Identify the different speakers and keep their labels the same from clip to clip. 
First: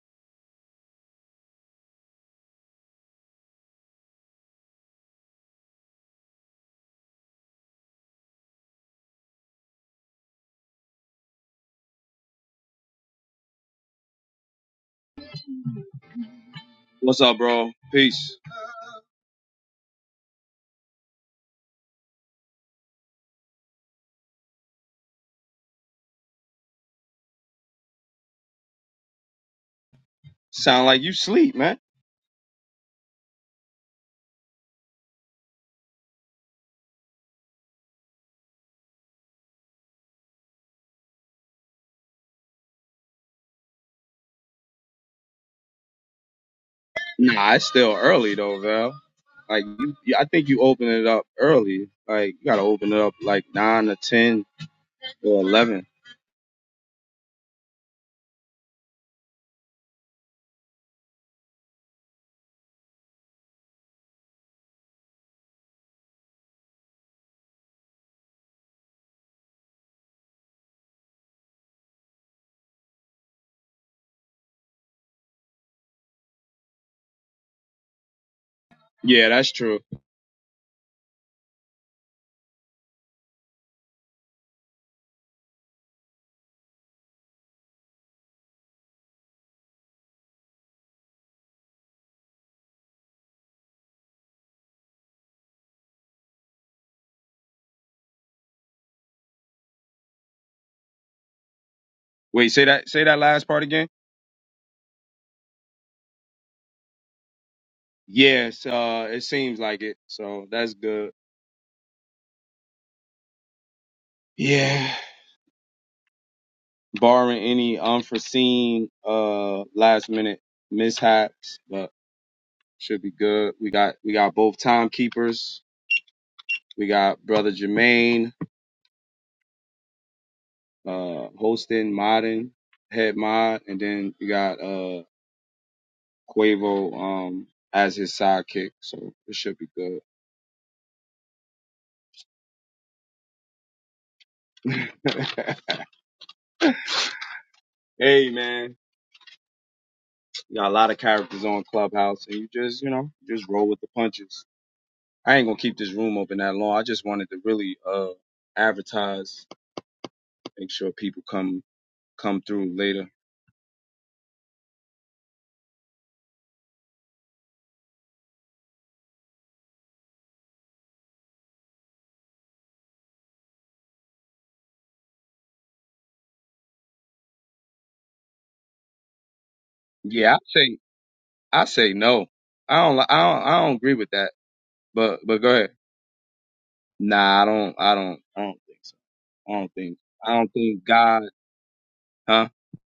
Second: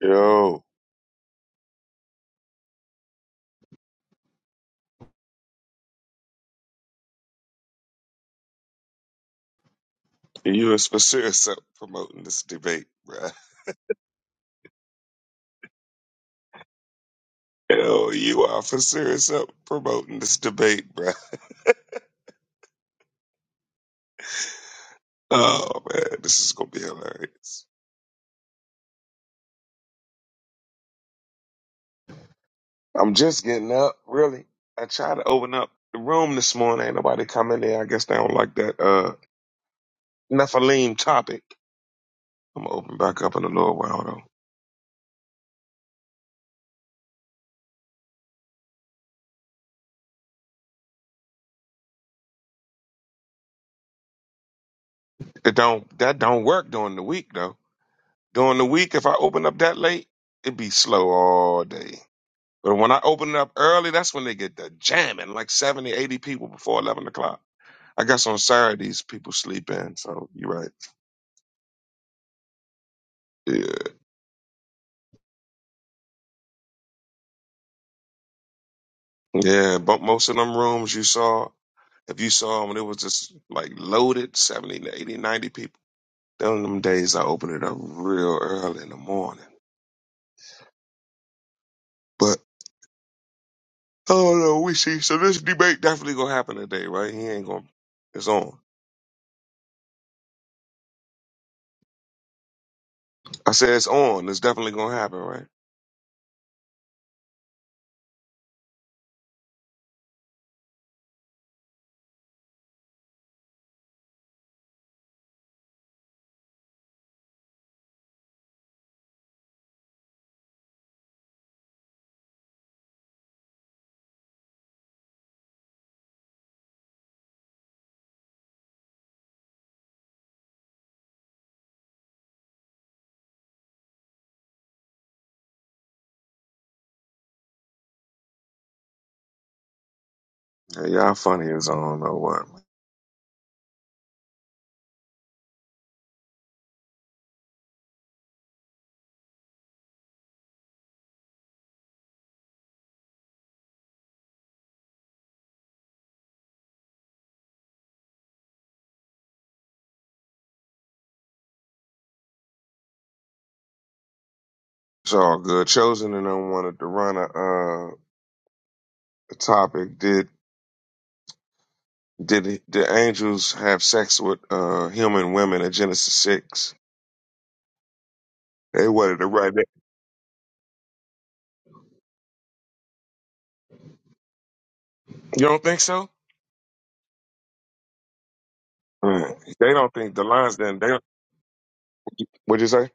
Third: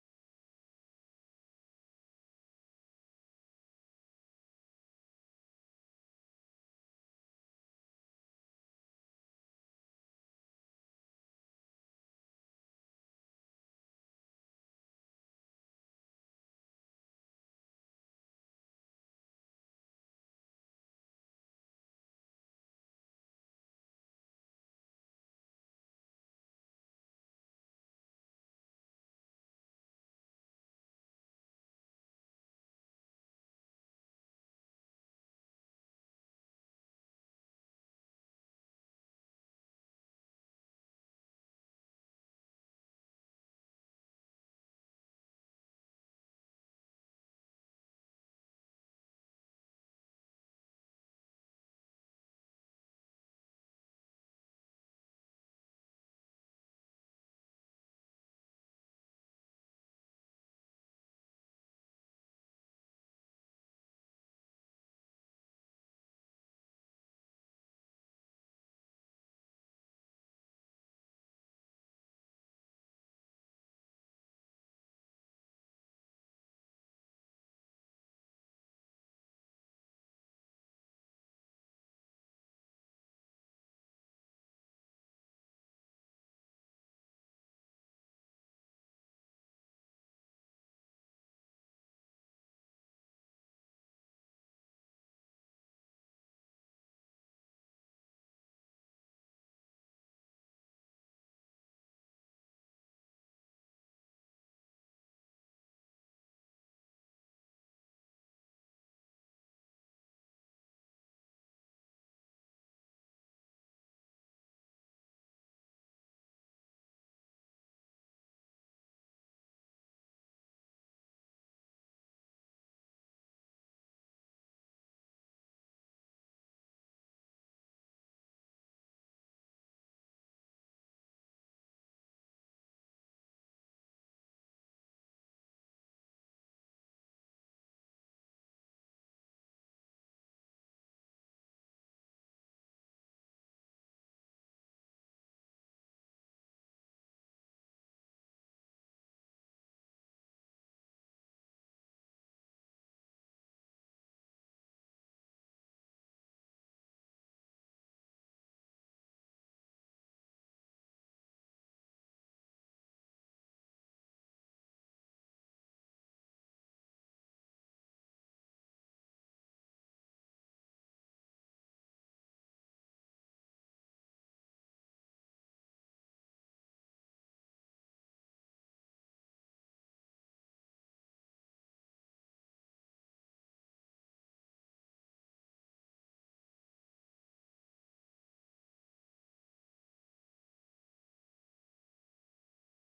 Speaker 1: Yo, you was for sure up promoting this debate, bruh.
Speaker 2: What's up, bro?
Speaker 1: Yo,
Speaker 2: Peace.
Speaker 1: you are for sure up promoting this debate, bruh. Oh man, this is gonna be hilarious.
Speaker 2: Sound like you sleep, man.
Speaker 1: I'm just getting up, really. I tried to open up the room this morning. Ain't nobody come in there. I guess they don't like that uh Nephilim topic. I'm gonna open back up in a little while though.
Speaker 2: Nah, it's still early though, Val. Like you, I think you open it up early. Like you gotta open it up like nine or ten or
Speaker 1: It
Speaker 2: eleven.
Speaker 1: don't that don't work during the week though. During the week, if I open up that late, it'd be slow all day. But when I open it up early, that's when they get the jamming, like 70, 80 people before 11 o'clock. I guess on Saturdays, people sleep in. So you're right. Yeah.
Speaker 2: Yeah, that's
Speaker 1: Yeah.
Speaker 2: true.
Speaker 1: But most of them rooms you saw, if you saw them, it was just like loaded 70, to 80, ninety people. Then them days I open it up real early in the morning. But oh no, we see. So this debate definitely going to happen today, right? He ain't going to. It's on.
Speaker 2: Wait, say that. Say that last
Speaker 1: I
Speaker 2: part
Speaker 1: said it's
Speaker 2: again.
Speaker 1: on. It's definitely going to happen, right?
Speaker 2: Yes, uh, it seems like it. So that's good. Yeah. Barring any unforeseen uh last minute mishaps, but should be good. We got we got both timekeepers. We got brother Jermaine uh, hosting, modding, head mod, and then you got uh, Quavo um, as his sidekick. So it should be good.
Speaker 1: Yeah, y'all funny. It's on. or what?
Speaker 2: hey man, you got a lot of characters on Clubhouse, and you just you know just roll with the punches. I ain't gonna keep this room open that long. I just wanted to really uh, advertise, make sure people come come through later.
Speaker 1: It's all good. Chosen and I wanted to run a, uh, a topic. Did did the angels have sex with uh, human women in Genesis six? They wanted to write that.
Speaker 2: Yeah, I say I say no. I don't li- I don't I don't agree with that. But but
Speaker 1: You
Speaker 2: go
Speaker 1: don't
Speaker 2: ahead.
Speaker 1: think so?
Speaker 2: Nah, I don't I don't I don't think so.
Speaker 1: Mm.
Speaker 2: I
Speaker 1: They
Speaker 2: don't
Speaker 1: don't
Speaker 2: think.
Speaker 1: think the
Speaker 2: I don't
Speaker 1: lines. Then
Speaker 2: think
Speaker 1: they.
Speaker 2: God, huh?
Speaker 1: What'd you say?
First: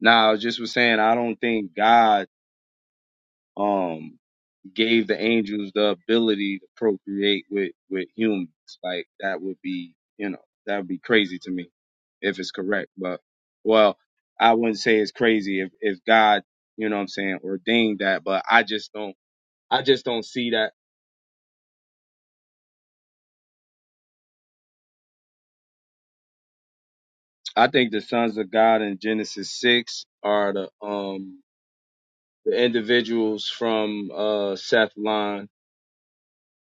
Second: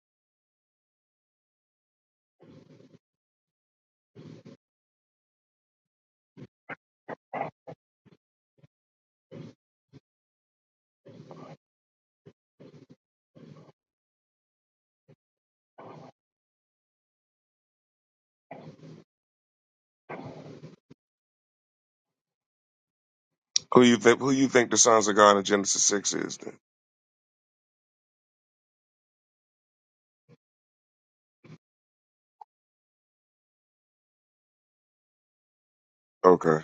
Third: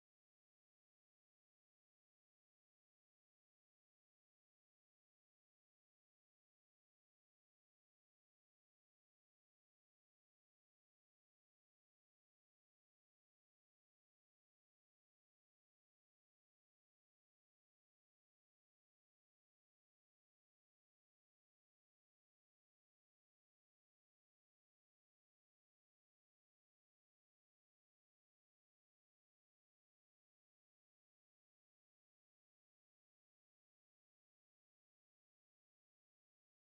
Speaker 2: Nah, I was just was saying I don't think God um gave the angels the ability to procreate with with humans. Like that would be, you know, that would be crazy to me if it's correct. But well, I wouldn't say it's crazy if if God, you know what I'm saying, ordained that, but I just don't I just don't see that.
Speaker 1: Who you think? Who you think the sons of God in Genesis six is? Then
Speaker 2: I think the sons of God in Genesis 6 are the um the individuals from uh Seth line
Speaker 1: okay.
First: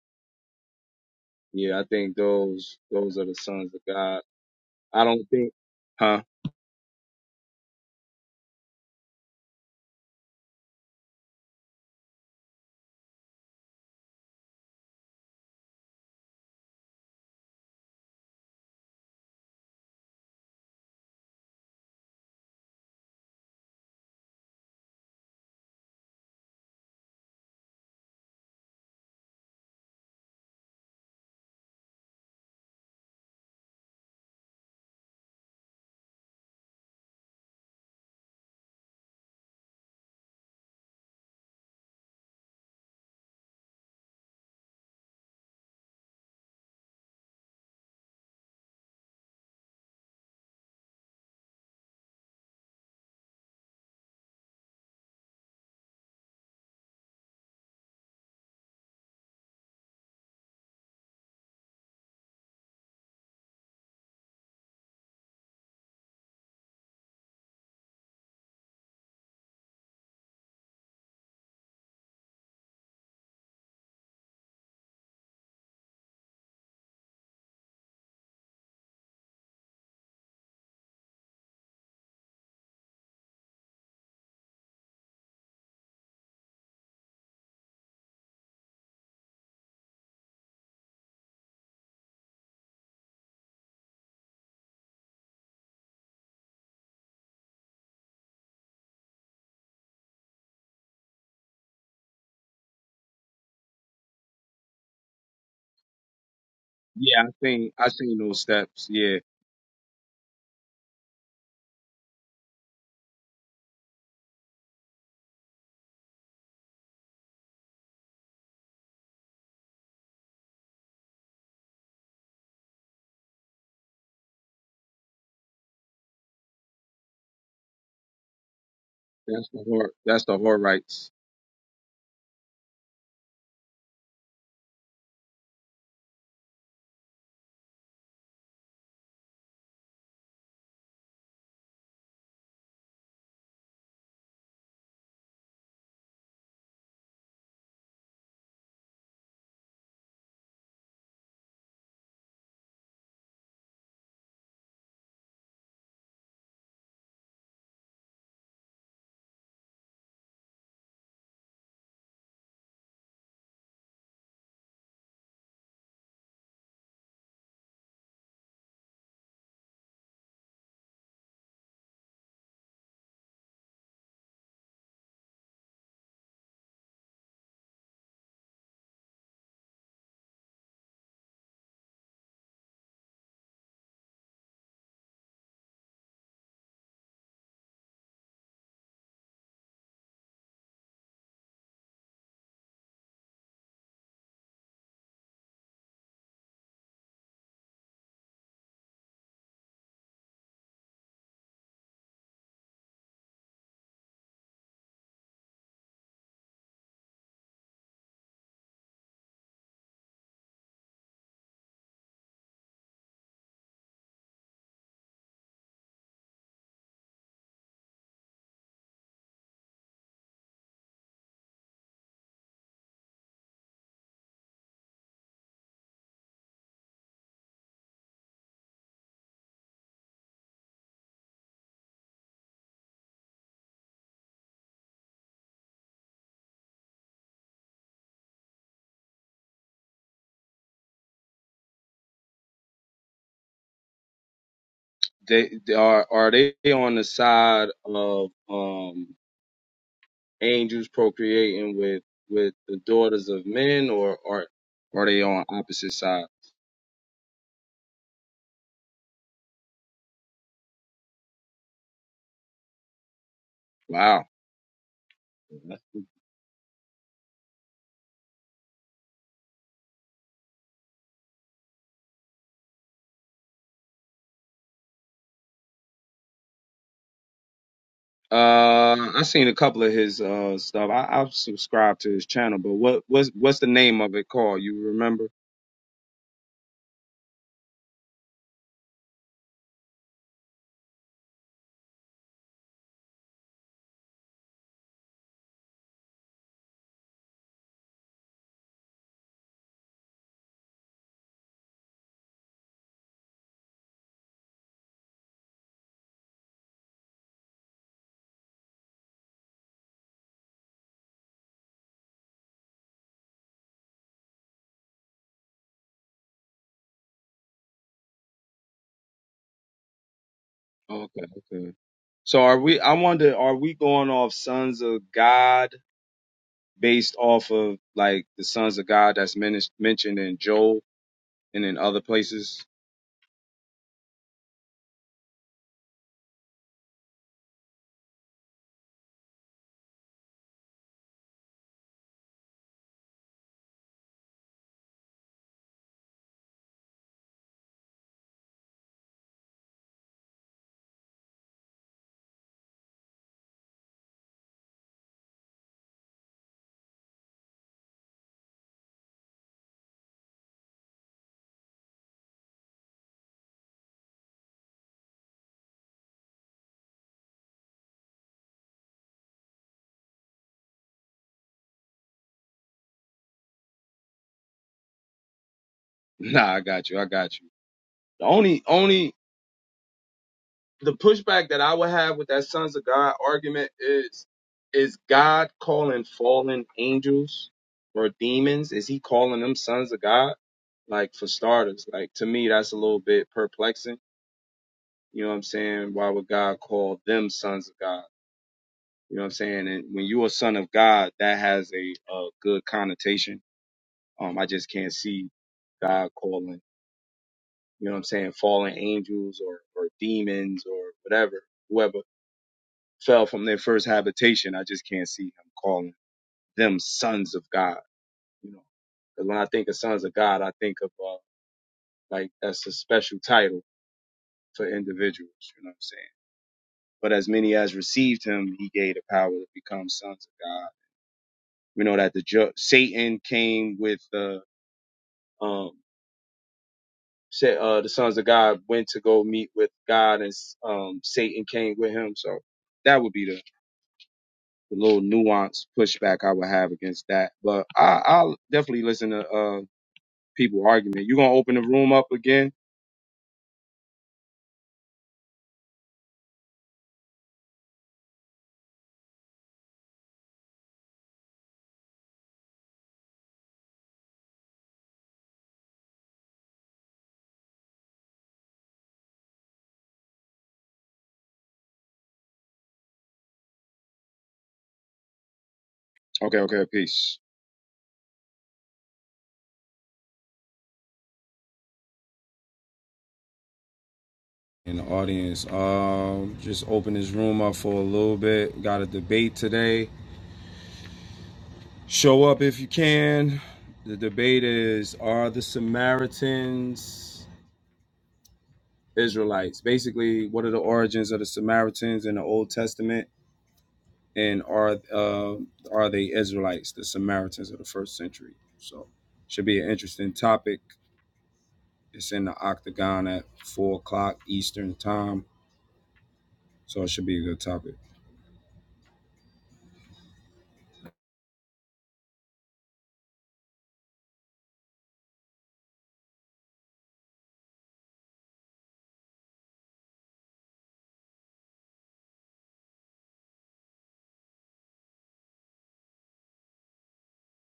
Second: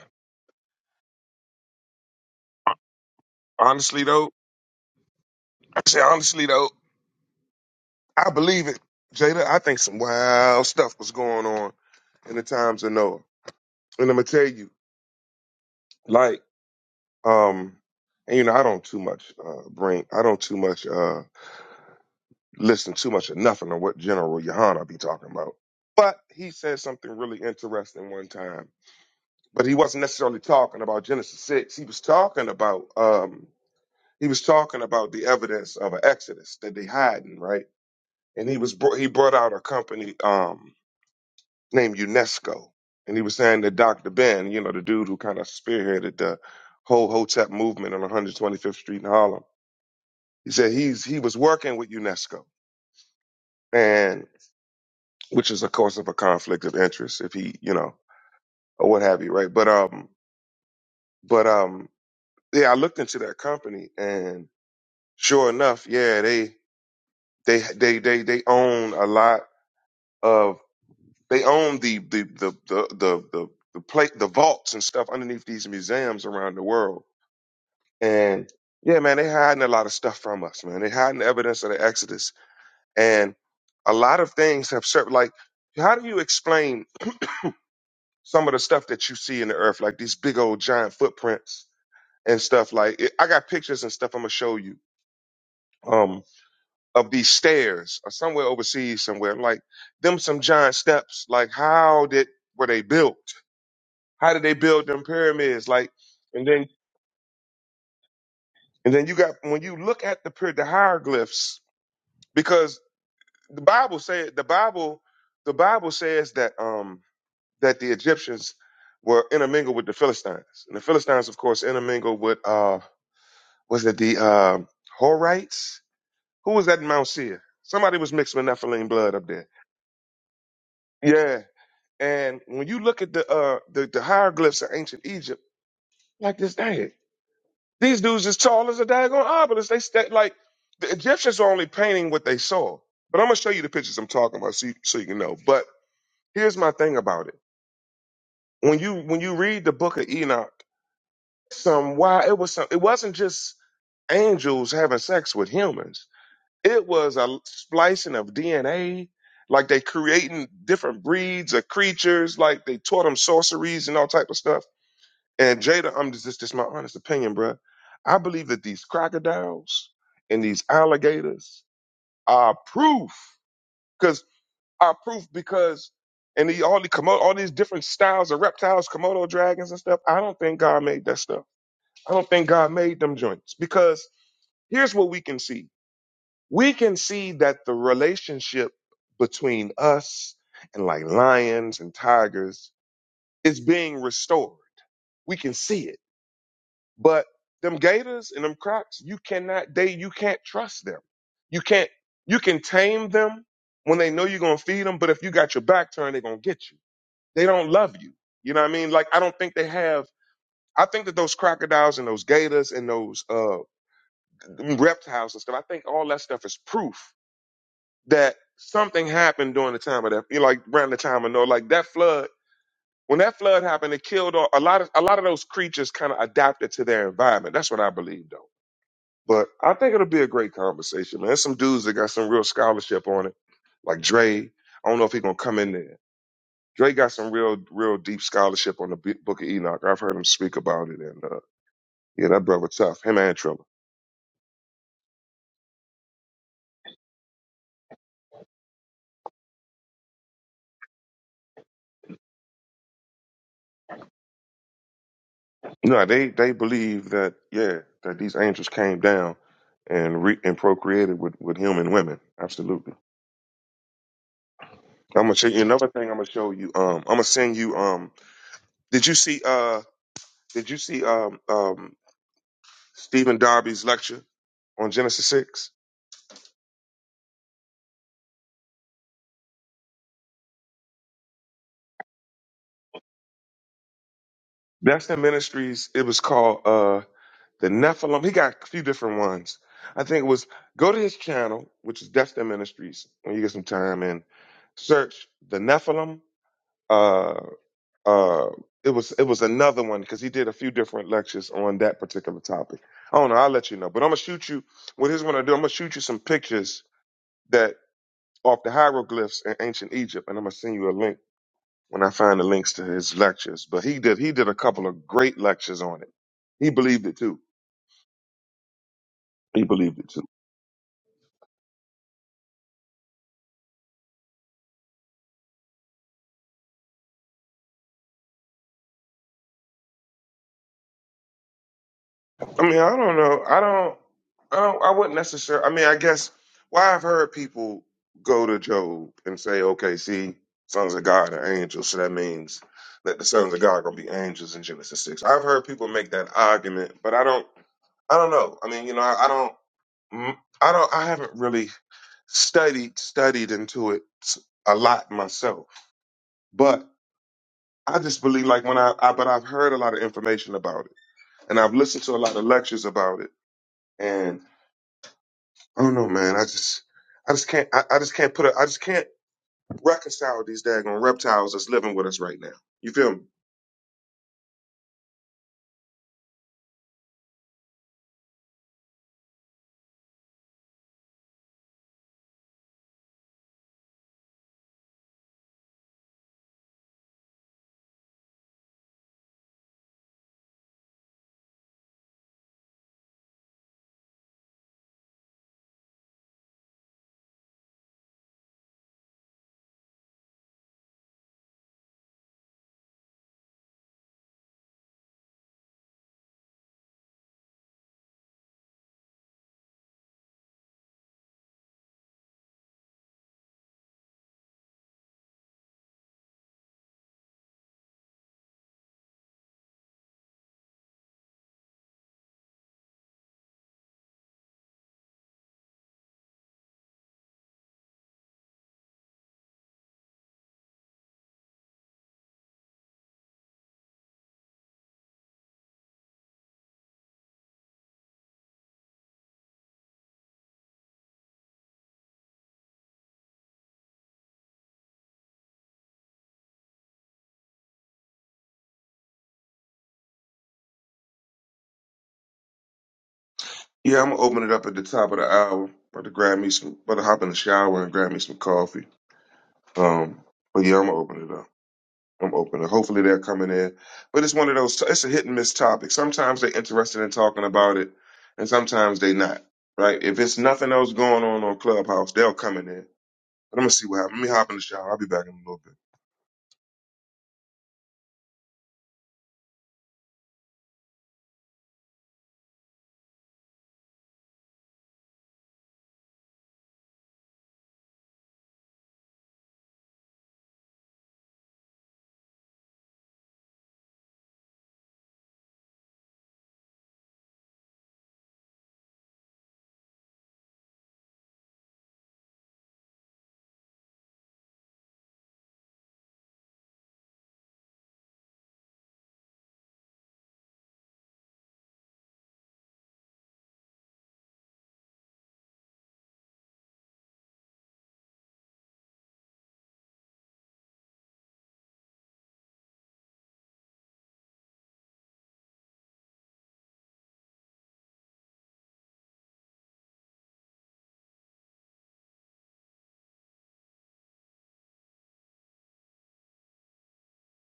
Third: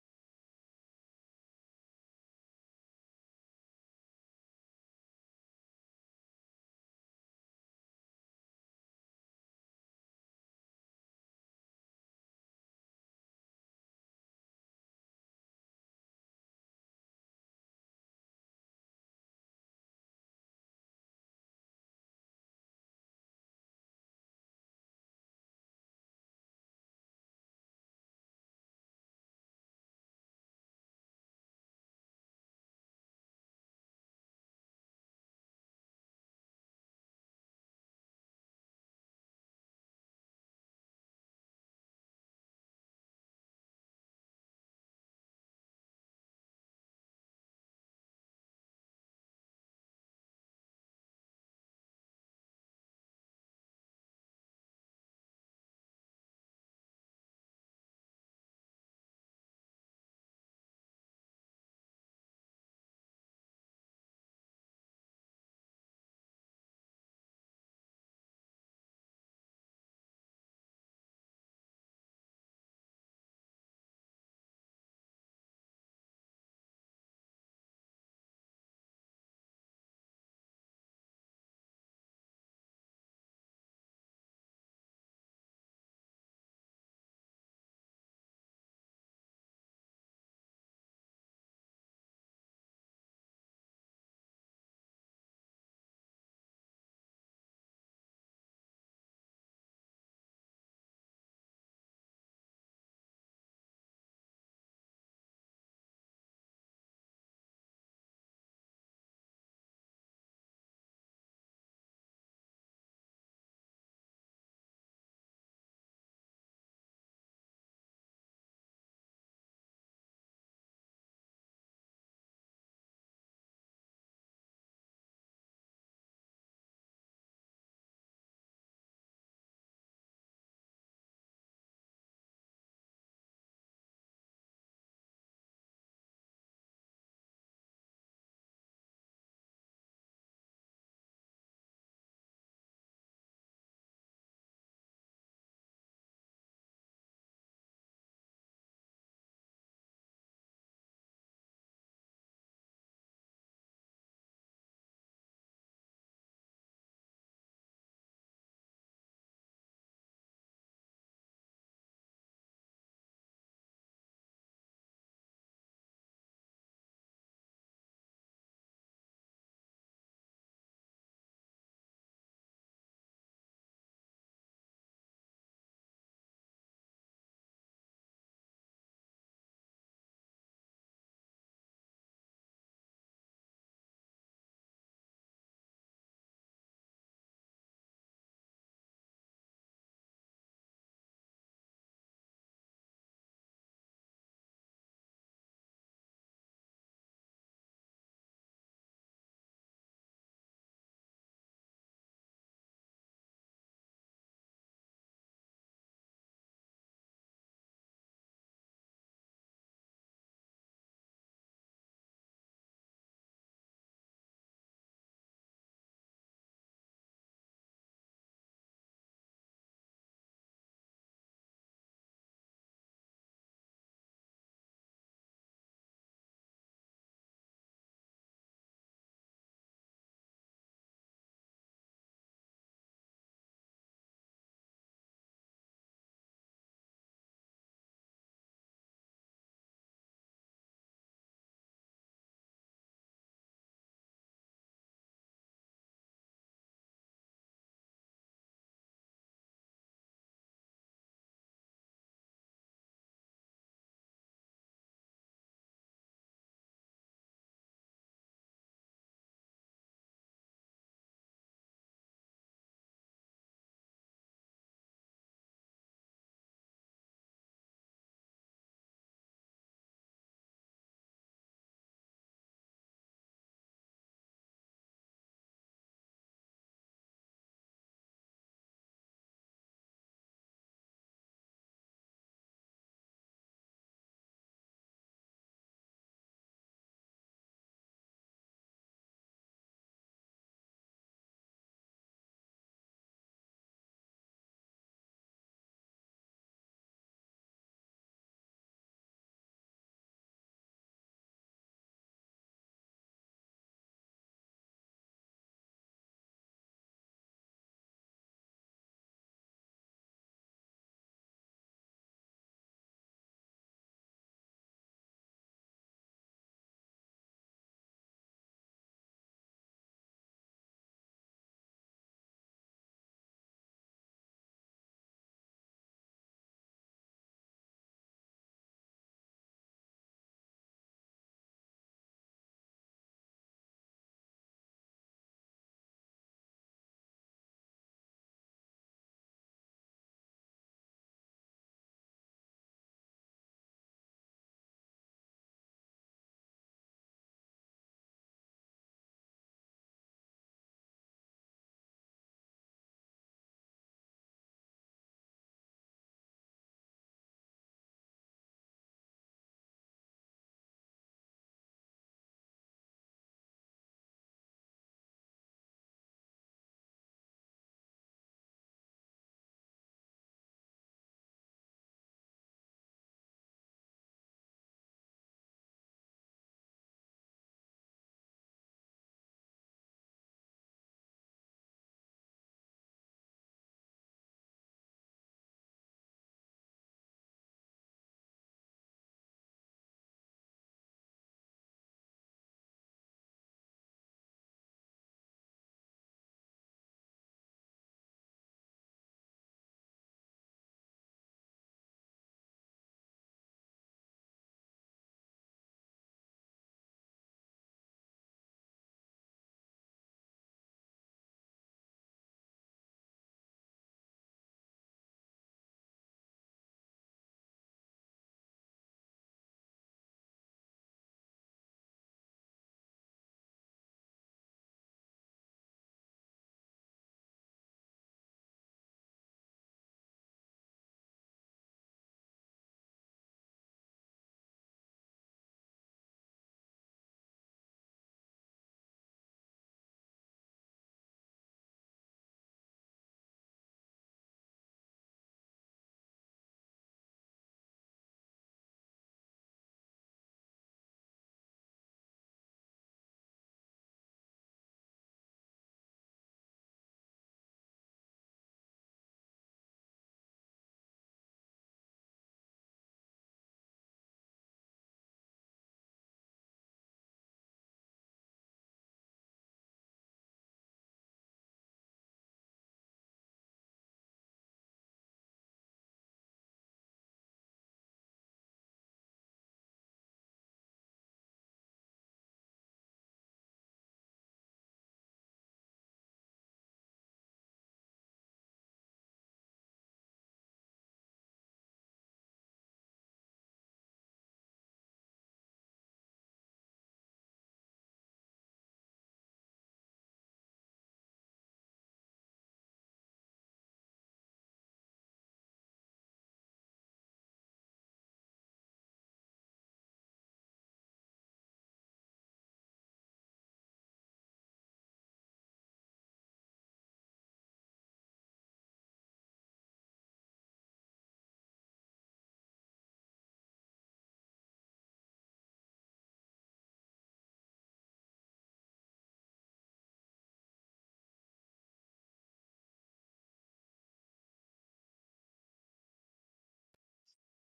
Speaker 2: Yeah, I think those those are the sons of
Speaker 1: Honestly
Speaker 2: God.
Speaker 1: though,
Speaker 2: I don't think,
Speaker 1: I say
Speaker 2: huh?
Speaker 1: honestly though, I believe it, Jada. I think some wild stuff was going on in the times of Noah, and I'm gonna tell you, like. Um, and you know, I don't too much uh, bring, I don't too much uh, listen too much of nothing on what General Yohana be talking about. But he said something really interesting one time. But he wasn't necessarily talking about Genesis six. He was talking about um, he was talking about the evidence of an Exodus that they hiding right. And he was br- he brought out a company um, named UNESCO, and he was saying that Dr. Ben, you know, the dude who kind of spearheaded the whole Hotep movement on 125th Street in Harlem He said he's he was working with UNESCO, and which is a course of a conflict of interest if he you know or what have you, right? But um, but um, yeah, I looked into that company, and sure enough, yeah, they they they they they own a lot of they own the the the the the the, the plate the vaults and stuff underneath these museums around the world, and yeah, man, they hiding a lot of stuff from us, man. They hiding evidence of the Exodus And a lot of things have served. Like, how do you explain some of the stuff that you see in the earth, like these big old giant footprints and stuff? Like, it, I got pictures and stuff I'm gonna show you um, of these stairs or somewhere overseas, somewhere like them some giant steps. Like, how did were they built? How did they build them pyramids? Like, and then
Speaker 2: Yeah, I think I seen those steps.
Speaker 1: and then you
Speaker 2: Yeah,
Speaker 1: got when you look at the pyra- the hieroglyphs because the Bible said the Bible the Bible says that um that the Egyptians were intermingled with the Philistines, and the Philistines, of course, intermingled with uh, was it the uh, Horites? Who was that in Mount Seir? Somebody was mixed with Nephilim blood up there.
Speaker 2: that's the hor that's the Horites.
Speaker 1: Yeah, and when you look at the uh, the, the hieroglyphs of ancient Egypt, like this, dang, these dudes is tall as a daggone obelisk. They sta like the Egyptians are only painting what they saw. But I'm gonna show you the pictures I'm talking about, so you, so you can know. But here's my thing about it: when you when you read the Book of Enoch some why it was some it wasn't just angels having sex with humans. It was a splicing of DNA, like they creating different breeds of creatures, like they taught them sorceries and all type of stuff. And Jada, I'm just this is my honest opinion, bruh. I believe that these crocodiles and these alligators are proof, because are proof because and the, all the Komodo, all these different styles of reptiles, Komodo dragons and stuff. I don't think God made that stuff. I don't think God made them joints because here's what we can see. We can see that the relationship between us and like lions and tigers is being restored. We can see it. But them gators and them crocs, you cannot they you can't trust them. You can't you can tame them when they know you're going to feed them, but if you got your back turned, they're going to get you. They don't love you. You know what I mean? Like I don't think they have I think that those crocodiles and those gators and those uh, reptiles and stuff. I think all that stuff is proof that something happened during the time of that, you know, like around the time of Noah, like that flood. When that flood happened, it killed all, a lot of a lot of those creatures. Kind of adapted to their environment. That's what I believe, though. But I think it'll be a great conversation. man. There's some dudes that got some real scholarship on it, like Dre. I don't know if he's gonna come in there. Dre got some real, real deep scholarship on the B- Book of Enoch. I've heard him speak about it, and uh, yeah, that brother tough. Him and Triller.
Speaker 2: They, they are are they on the side of um angels procreating with with the daughters of men, or are are they on opposite
Speaker 1: No,
Speaker 2: side?
Speaker 1: they they believe that yeah that these angels came down and re- and procreated with with human women. Absolutely.
Speaker 2: Wow.
Speaker 1: I'm gonna show you another thing. I'm gonna show you. Um, I'm gonna send you. Um, did you see? Uh, did you see? Um, um, Stephen Darby's lecture on Genesis six.
Speaker 2: Uh, I seen a couple of his uh stuff. I I've subscribed to his channel, but what what's what's the name of it called? You
Speaker 1: That's the
Speaker 2: remember?
Speaker 1: ministries. It was called uh the Nephilim. He got a few different ones. I think it was go to his channel, which is Destin Ministries, when you get some time, and search the Nephilim. uh. uh it was it was another one because he did a few different lectures on that particular topic. I don't know. I'll let you know, but I'm gonna shoot you. What here's what I do. I'm gonna shoot you some pictures that off the hieroglyphs in ancient Egypt, and I'm gonna send you a link when I find the links to his lectures. But he did he did a couple of great lectures on it. He believed it too. He believed it too.
Speaker 2: Okay, okay. So are we, I wonder, are we going off sons of God based off of like the sons of God that's men- mentioned in Joel and in other
Speaker 1: I
Speaker 2: places?
Speaker 1: mean, I don't know. I don't. I don't. I wouldn't necessarily. I mean, I guess. Why I've heard people go to Job and say, "Okay, see, sons of God are angels, so that means that the sons of God are gonna be angels in Genesis 6. I've heard people make that argument, but I don't. I don't know. I mean, you know, I, I don't. mm, I don't. I haven't really studied studied into it s- a lot myself, but I just believe like when I, I but I've heard a lot of information about it, and I've listened to a lot of lectures about it, I don't know, man. I just, I just can't, I, I just can't put, a, I just can't reconcile these daggone reptiles that's living with us right now. You feel me?
Speaker 2: Nah, I got you. I got you. The only, only, the pushback that I would have with that sons of God argument is, is God calling fallen angels or demons? Is he calling them sons of God? Like for starters, like to me, that's a little bit perplexing You know what I'm saying? Why would God call them sons of God? You know what I'm saying? And when you're a son of God, that has a, a good connotation. Um, I just can't see God calling, you know what I'm saying, fallen angels or, or demons or whatever, whoever fell from their first habitation. I just can't see him calling them sons of God, you know? Because when I think of sons of God, I think of, uh, like, that's a special title for individuals, you know what I'm saying? But as many as received him, he gave the power to become sons of God. We know that the ju- Satan came with the um sa- uh the sons of God went to go meet with God, and um Satan came with him. So that would be the, the little nuance pushback I would have against that. But I, I'll definitely listen to uh people argument. You gonna open the room up again?
Speaker 1: Yeah, I'm gonna open it up at the top of the hour. About to grab me some, about to hop in the shower and grab me some coffee. Um, but yeah, I'm gonna open it up. I'm open it. Hopefully they're coming in. But it's one of those. It's a hit and miss topic. Sometimes they're interested in talking about it, and sometimes they not. Right? If it's nothing else going on on Clubhouse, they'll come in. But I'm gonna see what happens. Let me hop in the shower. I'll be back in a little bit.
Speaker 2: Okay, okay, peace. In the audience, um, just open this room up for a little bit. Got a debate today. Show up if you can. The debate is Are the Samaritans Israelites? Basically, what are the origins of the Samaritans in the Old Testament? And are uh, are they Israelites, the Samaritans of the first century? So, should be an interesting topic. It's in the octagon at four o'clock Eastern time, so it should be a good topic.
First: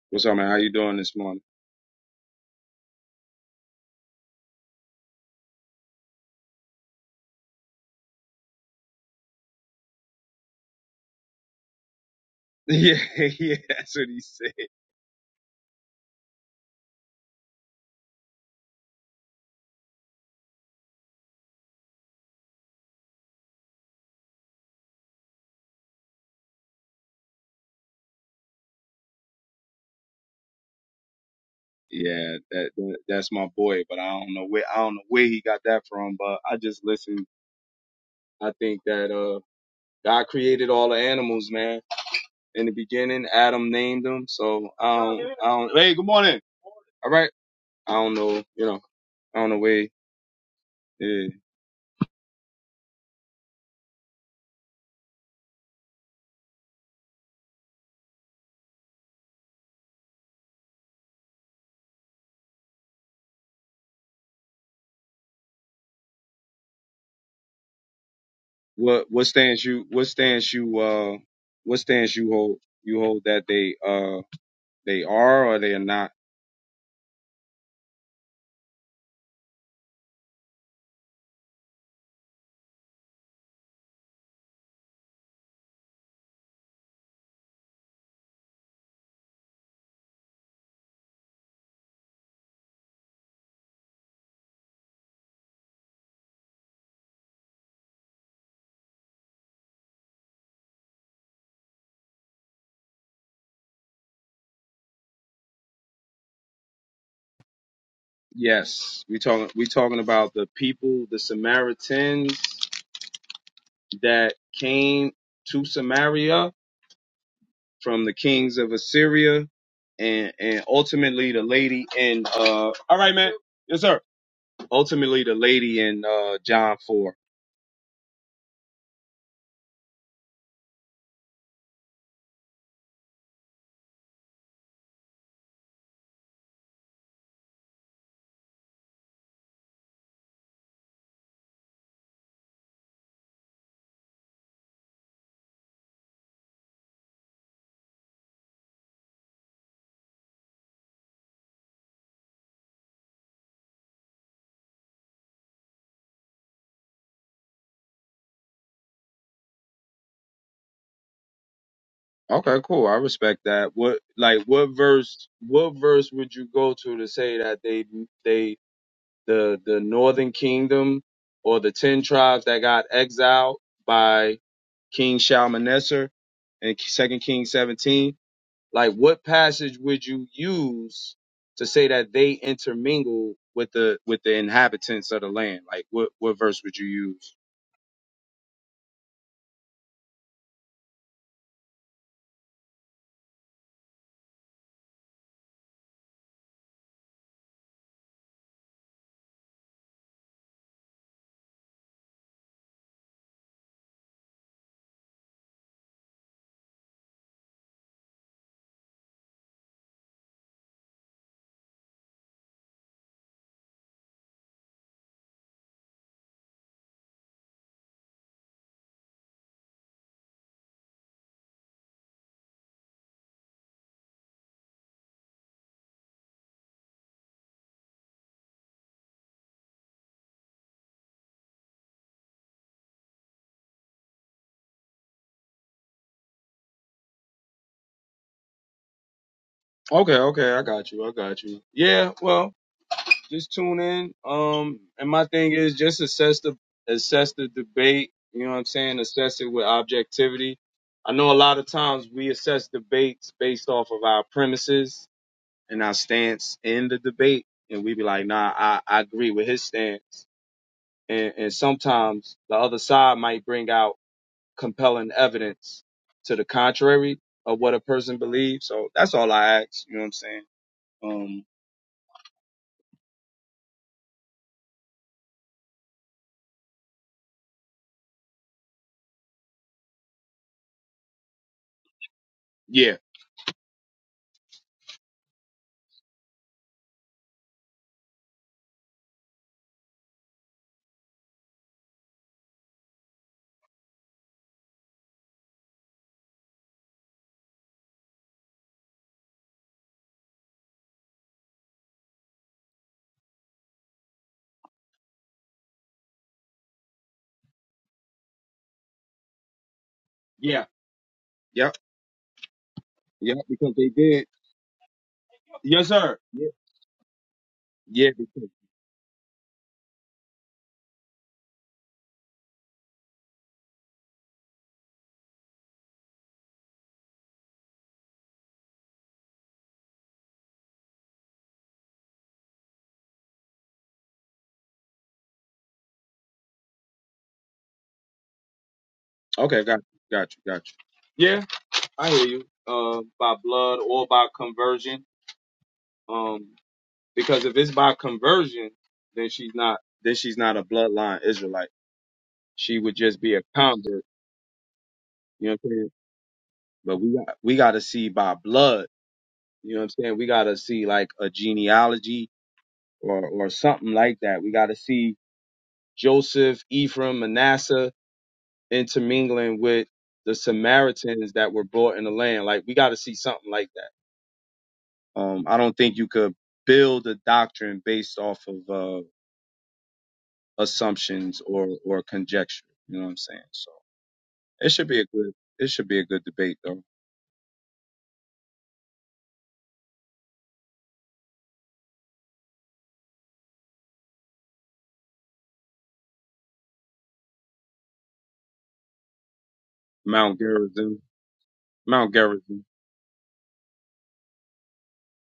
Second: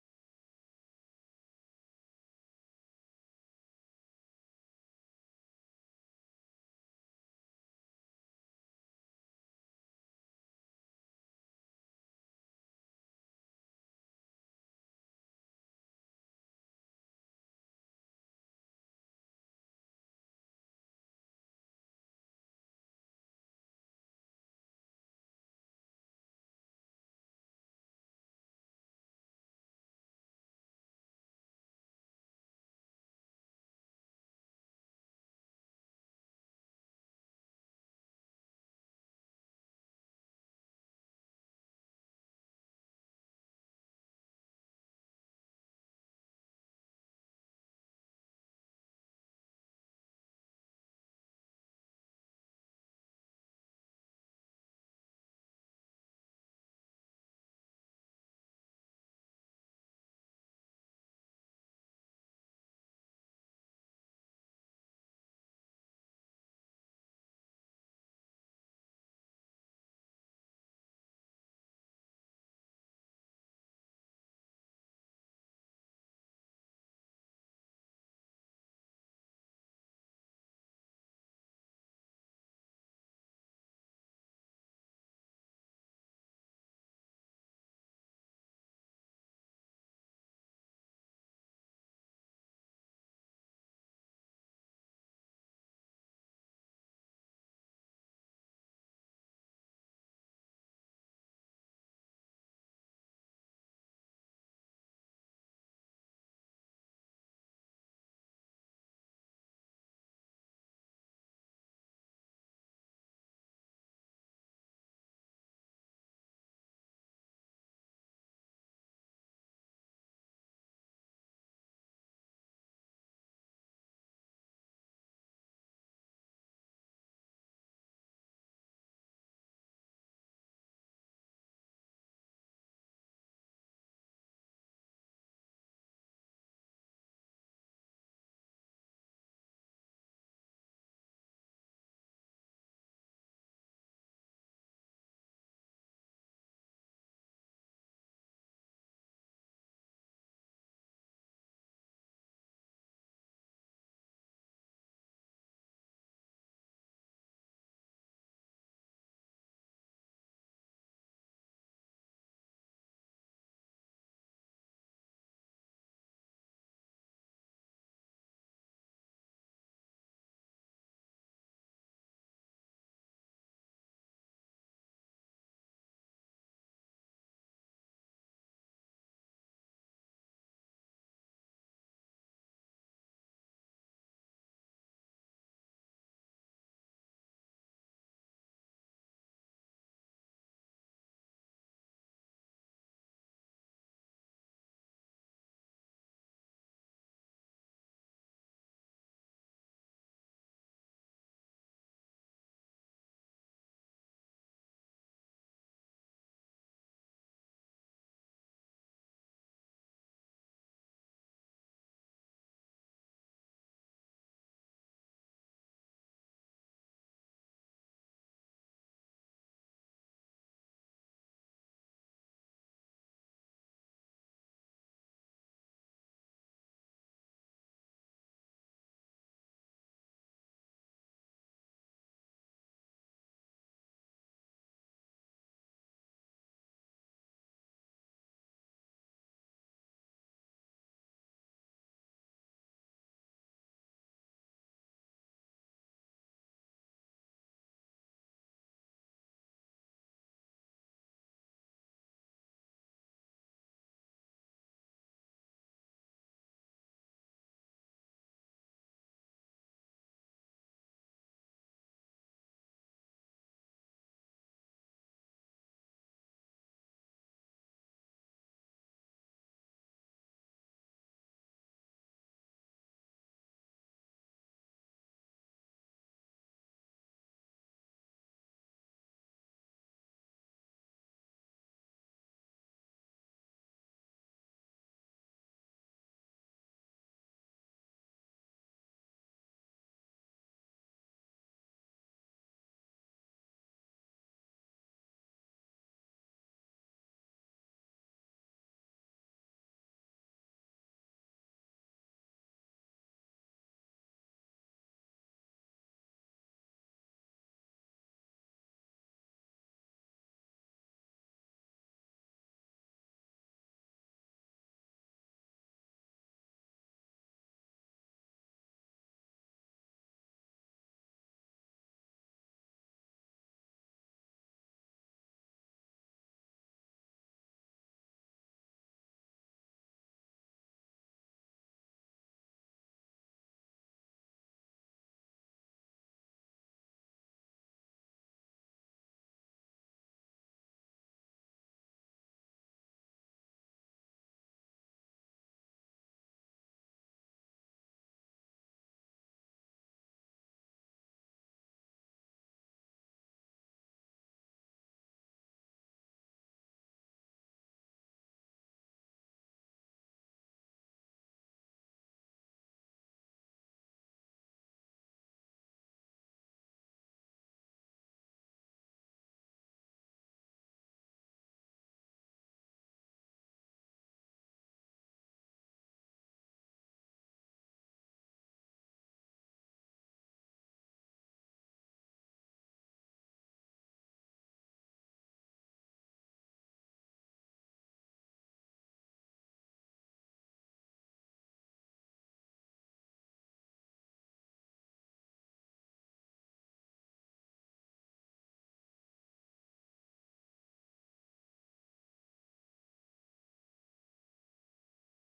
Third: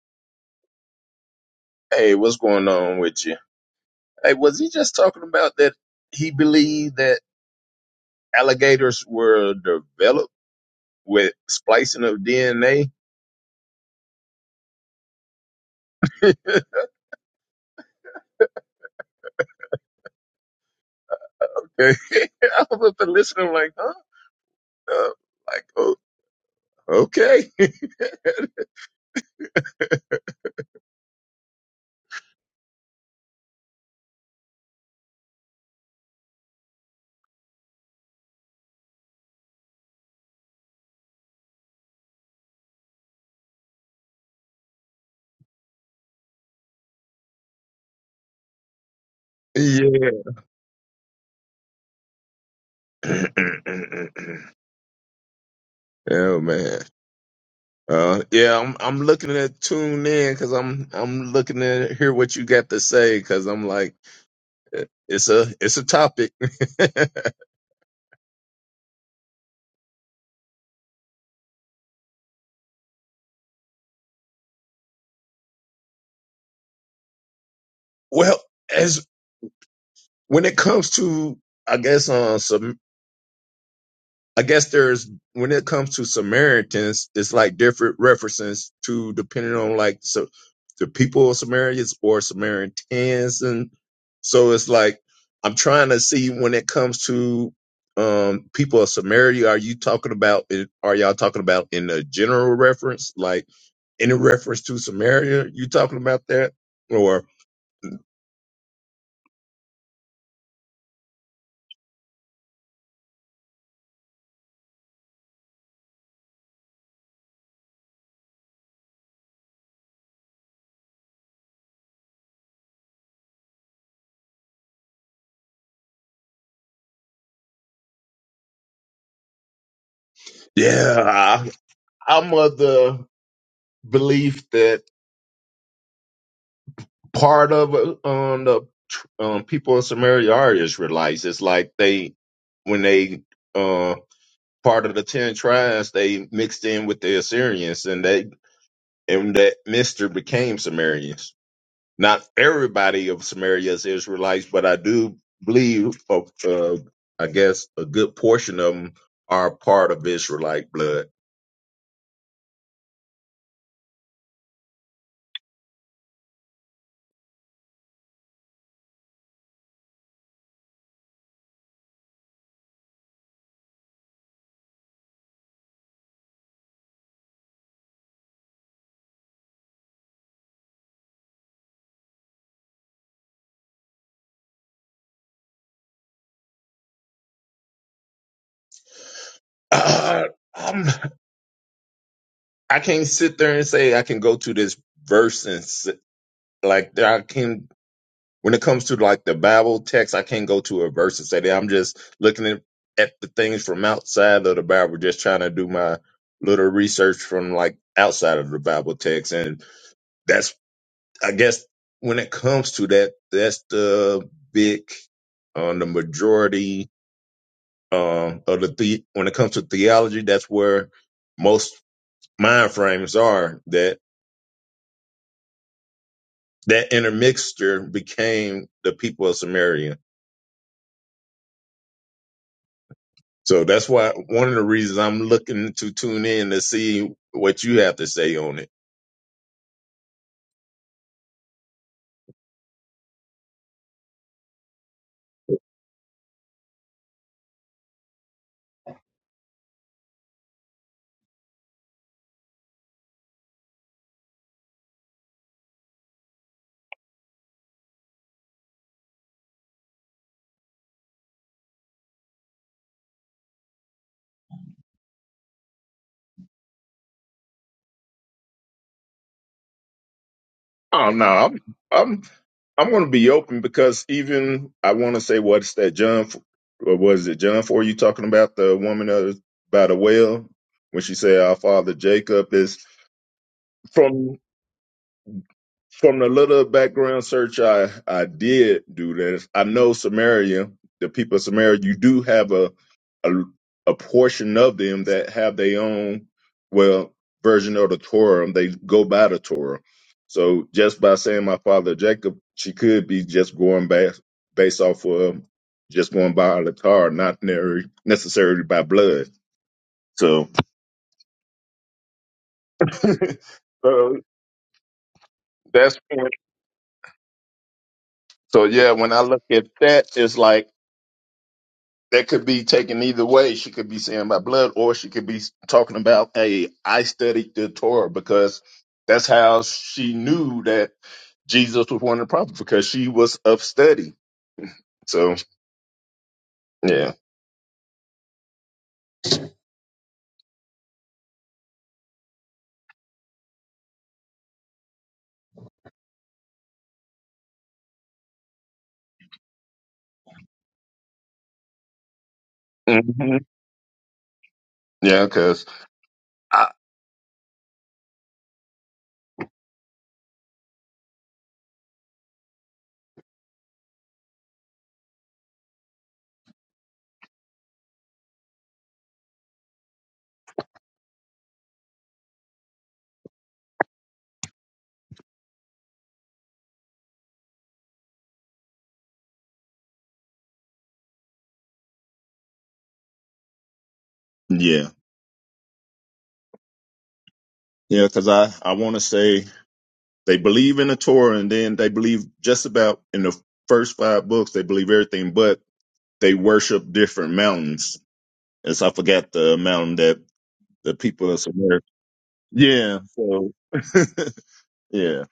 Speaker 2: What's up, man? How you doing this morning?
Speaker 3: Hey, what's going on with you? Hey, was he just talking about that he believed that alligators were developed with splicing of DNA?
Speaker 2: yeah, yeah, that's what he said.
Speaker 3: I was up and listening, like, huh? Uh, like, oh, okay,
Speaker 2: Yeah, that that's my boy, but I don't know where I don't know where he got that from, but I just listen. I think that uh God created all the animals, man. In the beginning, Adam named them, so I don't I don't Hey, good morning. All right. I don't know, you know, I don't know where
Speaker 3: yeah.
Speaker 2: yeah.
Speaker 3: oh man. Uh, yeah, I'm I'm looking at tune in because I'm I'm looking to hear what you got to say because I'm like eh, it's a it's a topic.
Speaker 2: what what stance you what stance you uh what stance you hold you hold that they uh they are or they are not.
Speaker 3: well, as when it comes to i guess uh some i guess there's when it comes to samaritans it's like different references to depending on like so the people of samaritans or samaritans and so it's like i'm trying to see when it comes to um people of samaria are you talking about it are y'all talking about in a general reference like any reference to samaria you talking about that or
Speaker 2: Yes. We talking we talking about the people, the Samaritans that came to Samaria from the kings of Assyria and and ultimately the lady in uh all right man yes sir ultimately the lady in uh John 4
Speaker 3: yeah I, i'm of the belief that part of uh, um, the tr- um, people in Samaria are Israelites. It's like they, when they uh, part of the ten tribes, they mixed in with the Assyrians, and they and that mixture became Sumerians. Not everybody of Samaria is Israelites, but I do believe, uh, uh, I guess, a good portion of them are part of Israelite blood.
Speaker 2: okay cool i respect that what like what verse what verse would you go to to say that they they the the northern kingdom or the 10 tribes that got exiled by King Shalmaneser in Second Kings 17 Like, what passage would you use to say that they intermingle with the with the inhabitants of the land? Like, what what verse would you use?
Speaker 3: Uh, I'm, I can't sit there and say I can go to this verse and s- like I can when it comes to like the Bible text, I can't go to a verse and say that. I'm just looking at, at the things from outside of the Bible, just trying to do my little research from like outside of the Bible text. And that's, I guess, when it comes to that, that's the big, uh, the majority um, of the, the, when it comes to theology, that's where most mind frames are that that intermixture became the people of Samaria So that's why one of the reasons I'm looking to tune in to see what you have to say on it.
Speaker 2: Okay, okay, I got you, I got you. Yeah, well, just tune in. Um, and my thing is just assess the assess the debate. You know what I'm saying? Assess it with objectivity. I know a lot of times we assess debates based off of our premises and our stance in the debate, and we be like, nah, I, I agree with his stance and, and sometimes the other side might bring out compelling evidence to the contrary of what a person believes. So that's all I ask. You know what I'm saying?
Speaker 3: Oh no,
Speaker 2: Um,
Speaker 3: I'm I'm I'm going to be open because even I want to say what's that John? F- or Was it John for you talking about the woman of, by the well when she said our father Jacob is
Speaker 2: yeah,
Speaker 3: from from the little background search I I did do this. I know Samaria, the people of Samaria, you do have a a, a portion of them that have their own well version of the Torah. They go by the Torah. So just by saying my father Jacob, she could be just going back based off of just going by the Torah, not ner- necessarily by blood. So,
Speaker 2: yeah, yep, yep. Because they
Speaker 3: so
Speaker 2: did. Yes,
Speaker 3: that's
Speaker 2: sir. Yeah, yeah. Because,
Speaker 3: so yeah. When I look at that, it's like. that could be taken either way. She could be saying by blood, or she could be talking about, "Hey, I studied the Torah because that's how she knew that Jesus was one of the prophets because she was of study." So yeah,
Speaker 2: okay, got you, got you, got you. Yeah, I hear you. Uh, by blood or by conversion. Um, because if it's by conversion, then she's not then she's not a bloodline Israelite. She would just be
Speaker 3: hmm
Speaker 2: a convert.
Speaker 3: yeah,
Speaker 2: You know what
Speaker 3: because
Speaker 2: I'm saying?
Speaker 3: I
Speaker 2: But we got we got to see by blood. You know what I'm saying? We got to see like a genealogy or or something like that. We got to see Joseph, Ephraim, Manasseh intermingling with the Samaritans that were brought in the land. Like we got to see something like that. Um, I don't think you could build a doctrine based off of uh, assumptions or or conjecture. You know what I'm saying? So it
Speaker 3: yeah
Speaker 2: should be a good it should be a good debate though.
Speaker 3: yeah because I I want to say they believe in the Torah and then they believe just about in the first five books they believe everything, but they worship different mountains. As I forgot the mountain that
Speaker 2: Mount
Speaker 3: the
Speaker 2: Gerizim,
Speaker 3: people of Samaria
Speaker 2: Mount Gerizim.
Speaker 3: Yeah. So yeah,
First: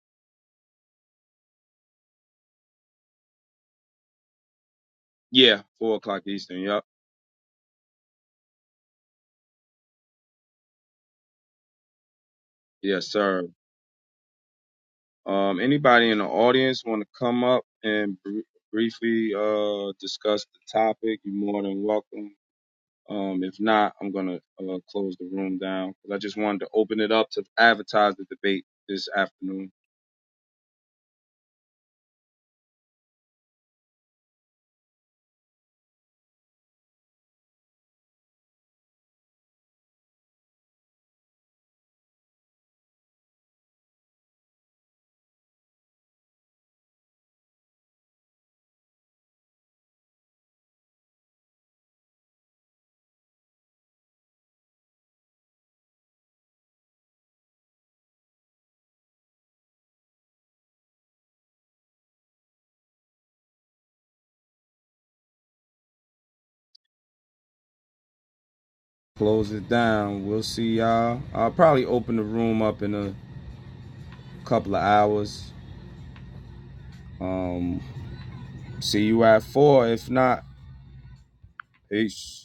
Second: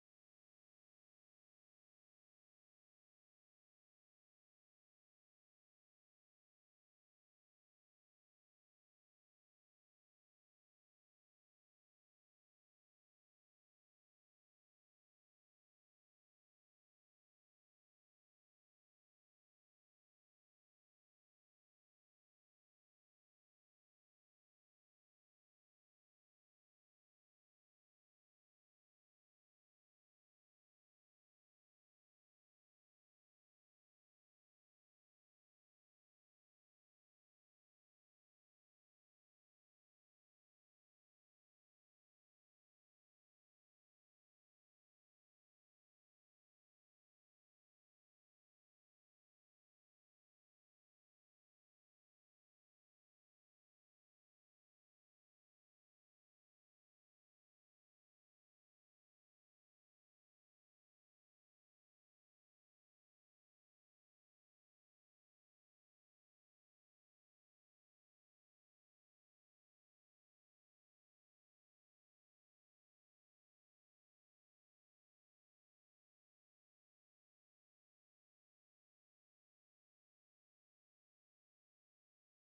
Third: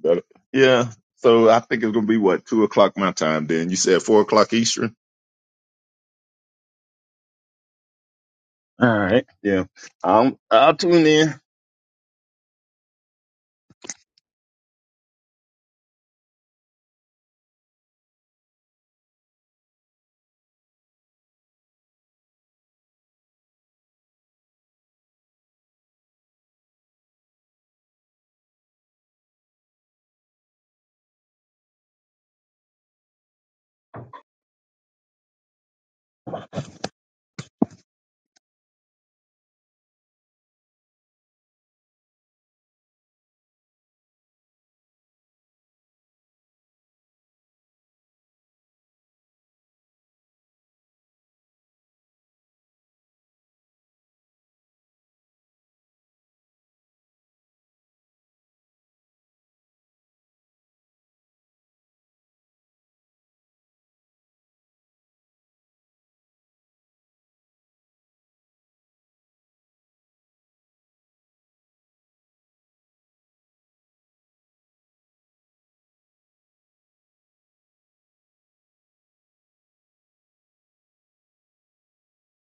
Speaker 3: But, yeah. So I think it's gonna be what two o'clock my time. Then you said four o'clock Eastern.
Speaker 2: Yeah, four o'clock Eastern. Yup.
Speaker 3: All right. Yeah. Um, I'll tune in.
Speaker 2: Yes, sir. Um, anybody in the audience want to come up and br- briefly uh, discuss the topic? You're more than welcome. Um, if not, I'm gonna uh, close the room down because I just wanted to open it up to advertise the debate this afternoon. Close it down. We'll see y'all. I'll probably open the room up in a couple of hours. Um, see you at four. If not, peace.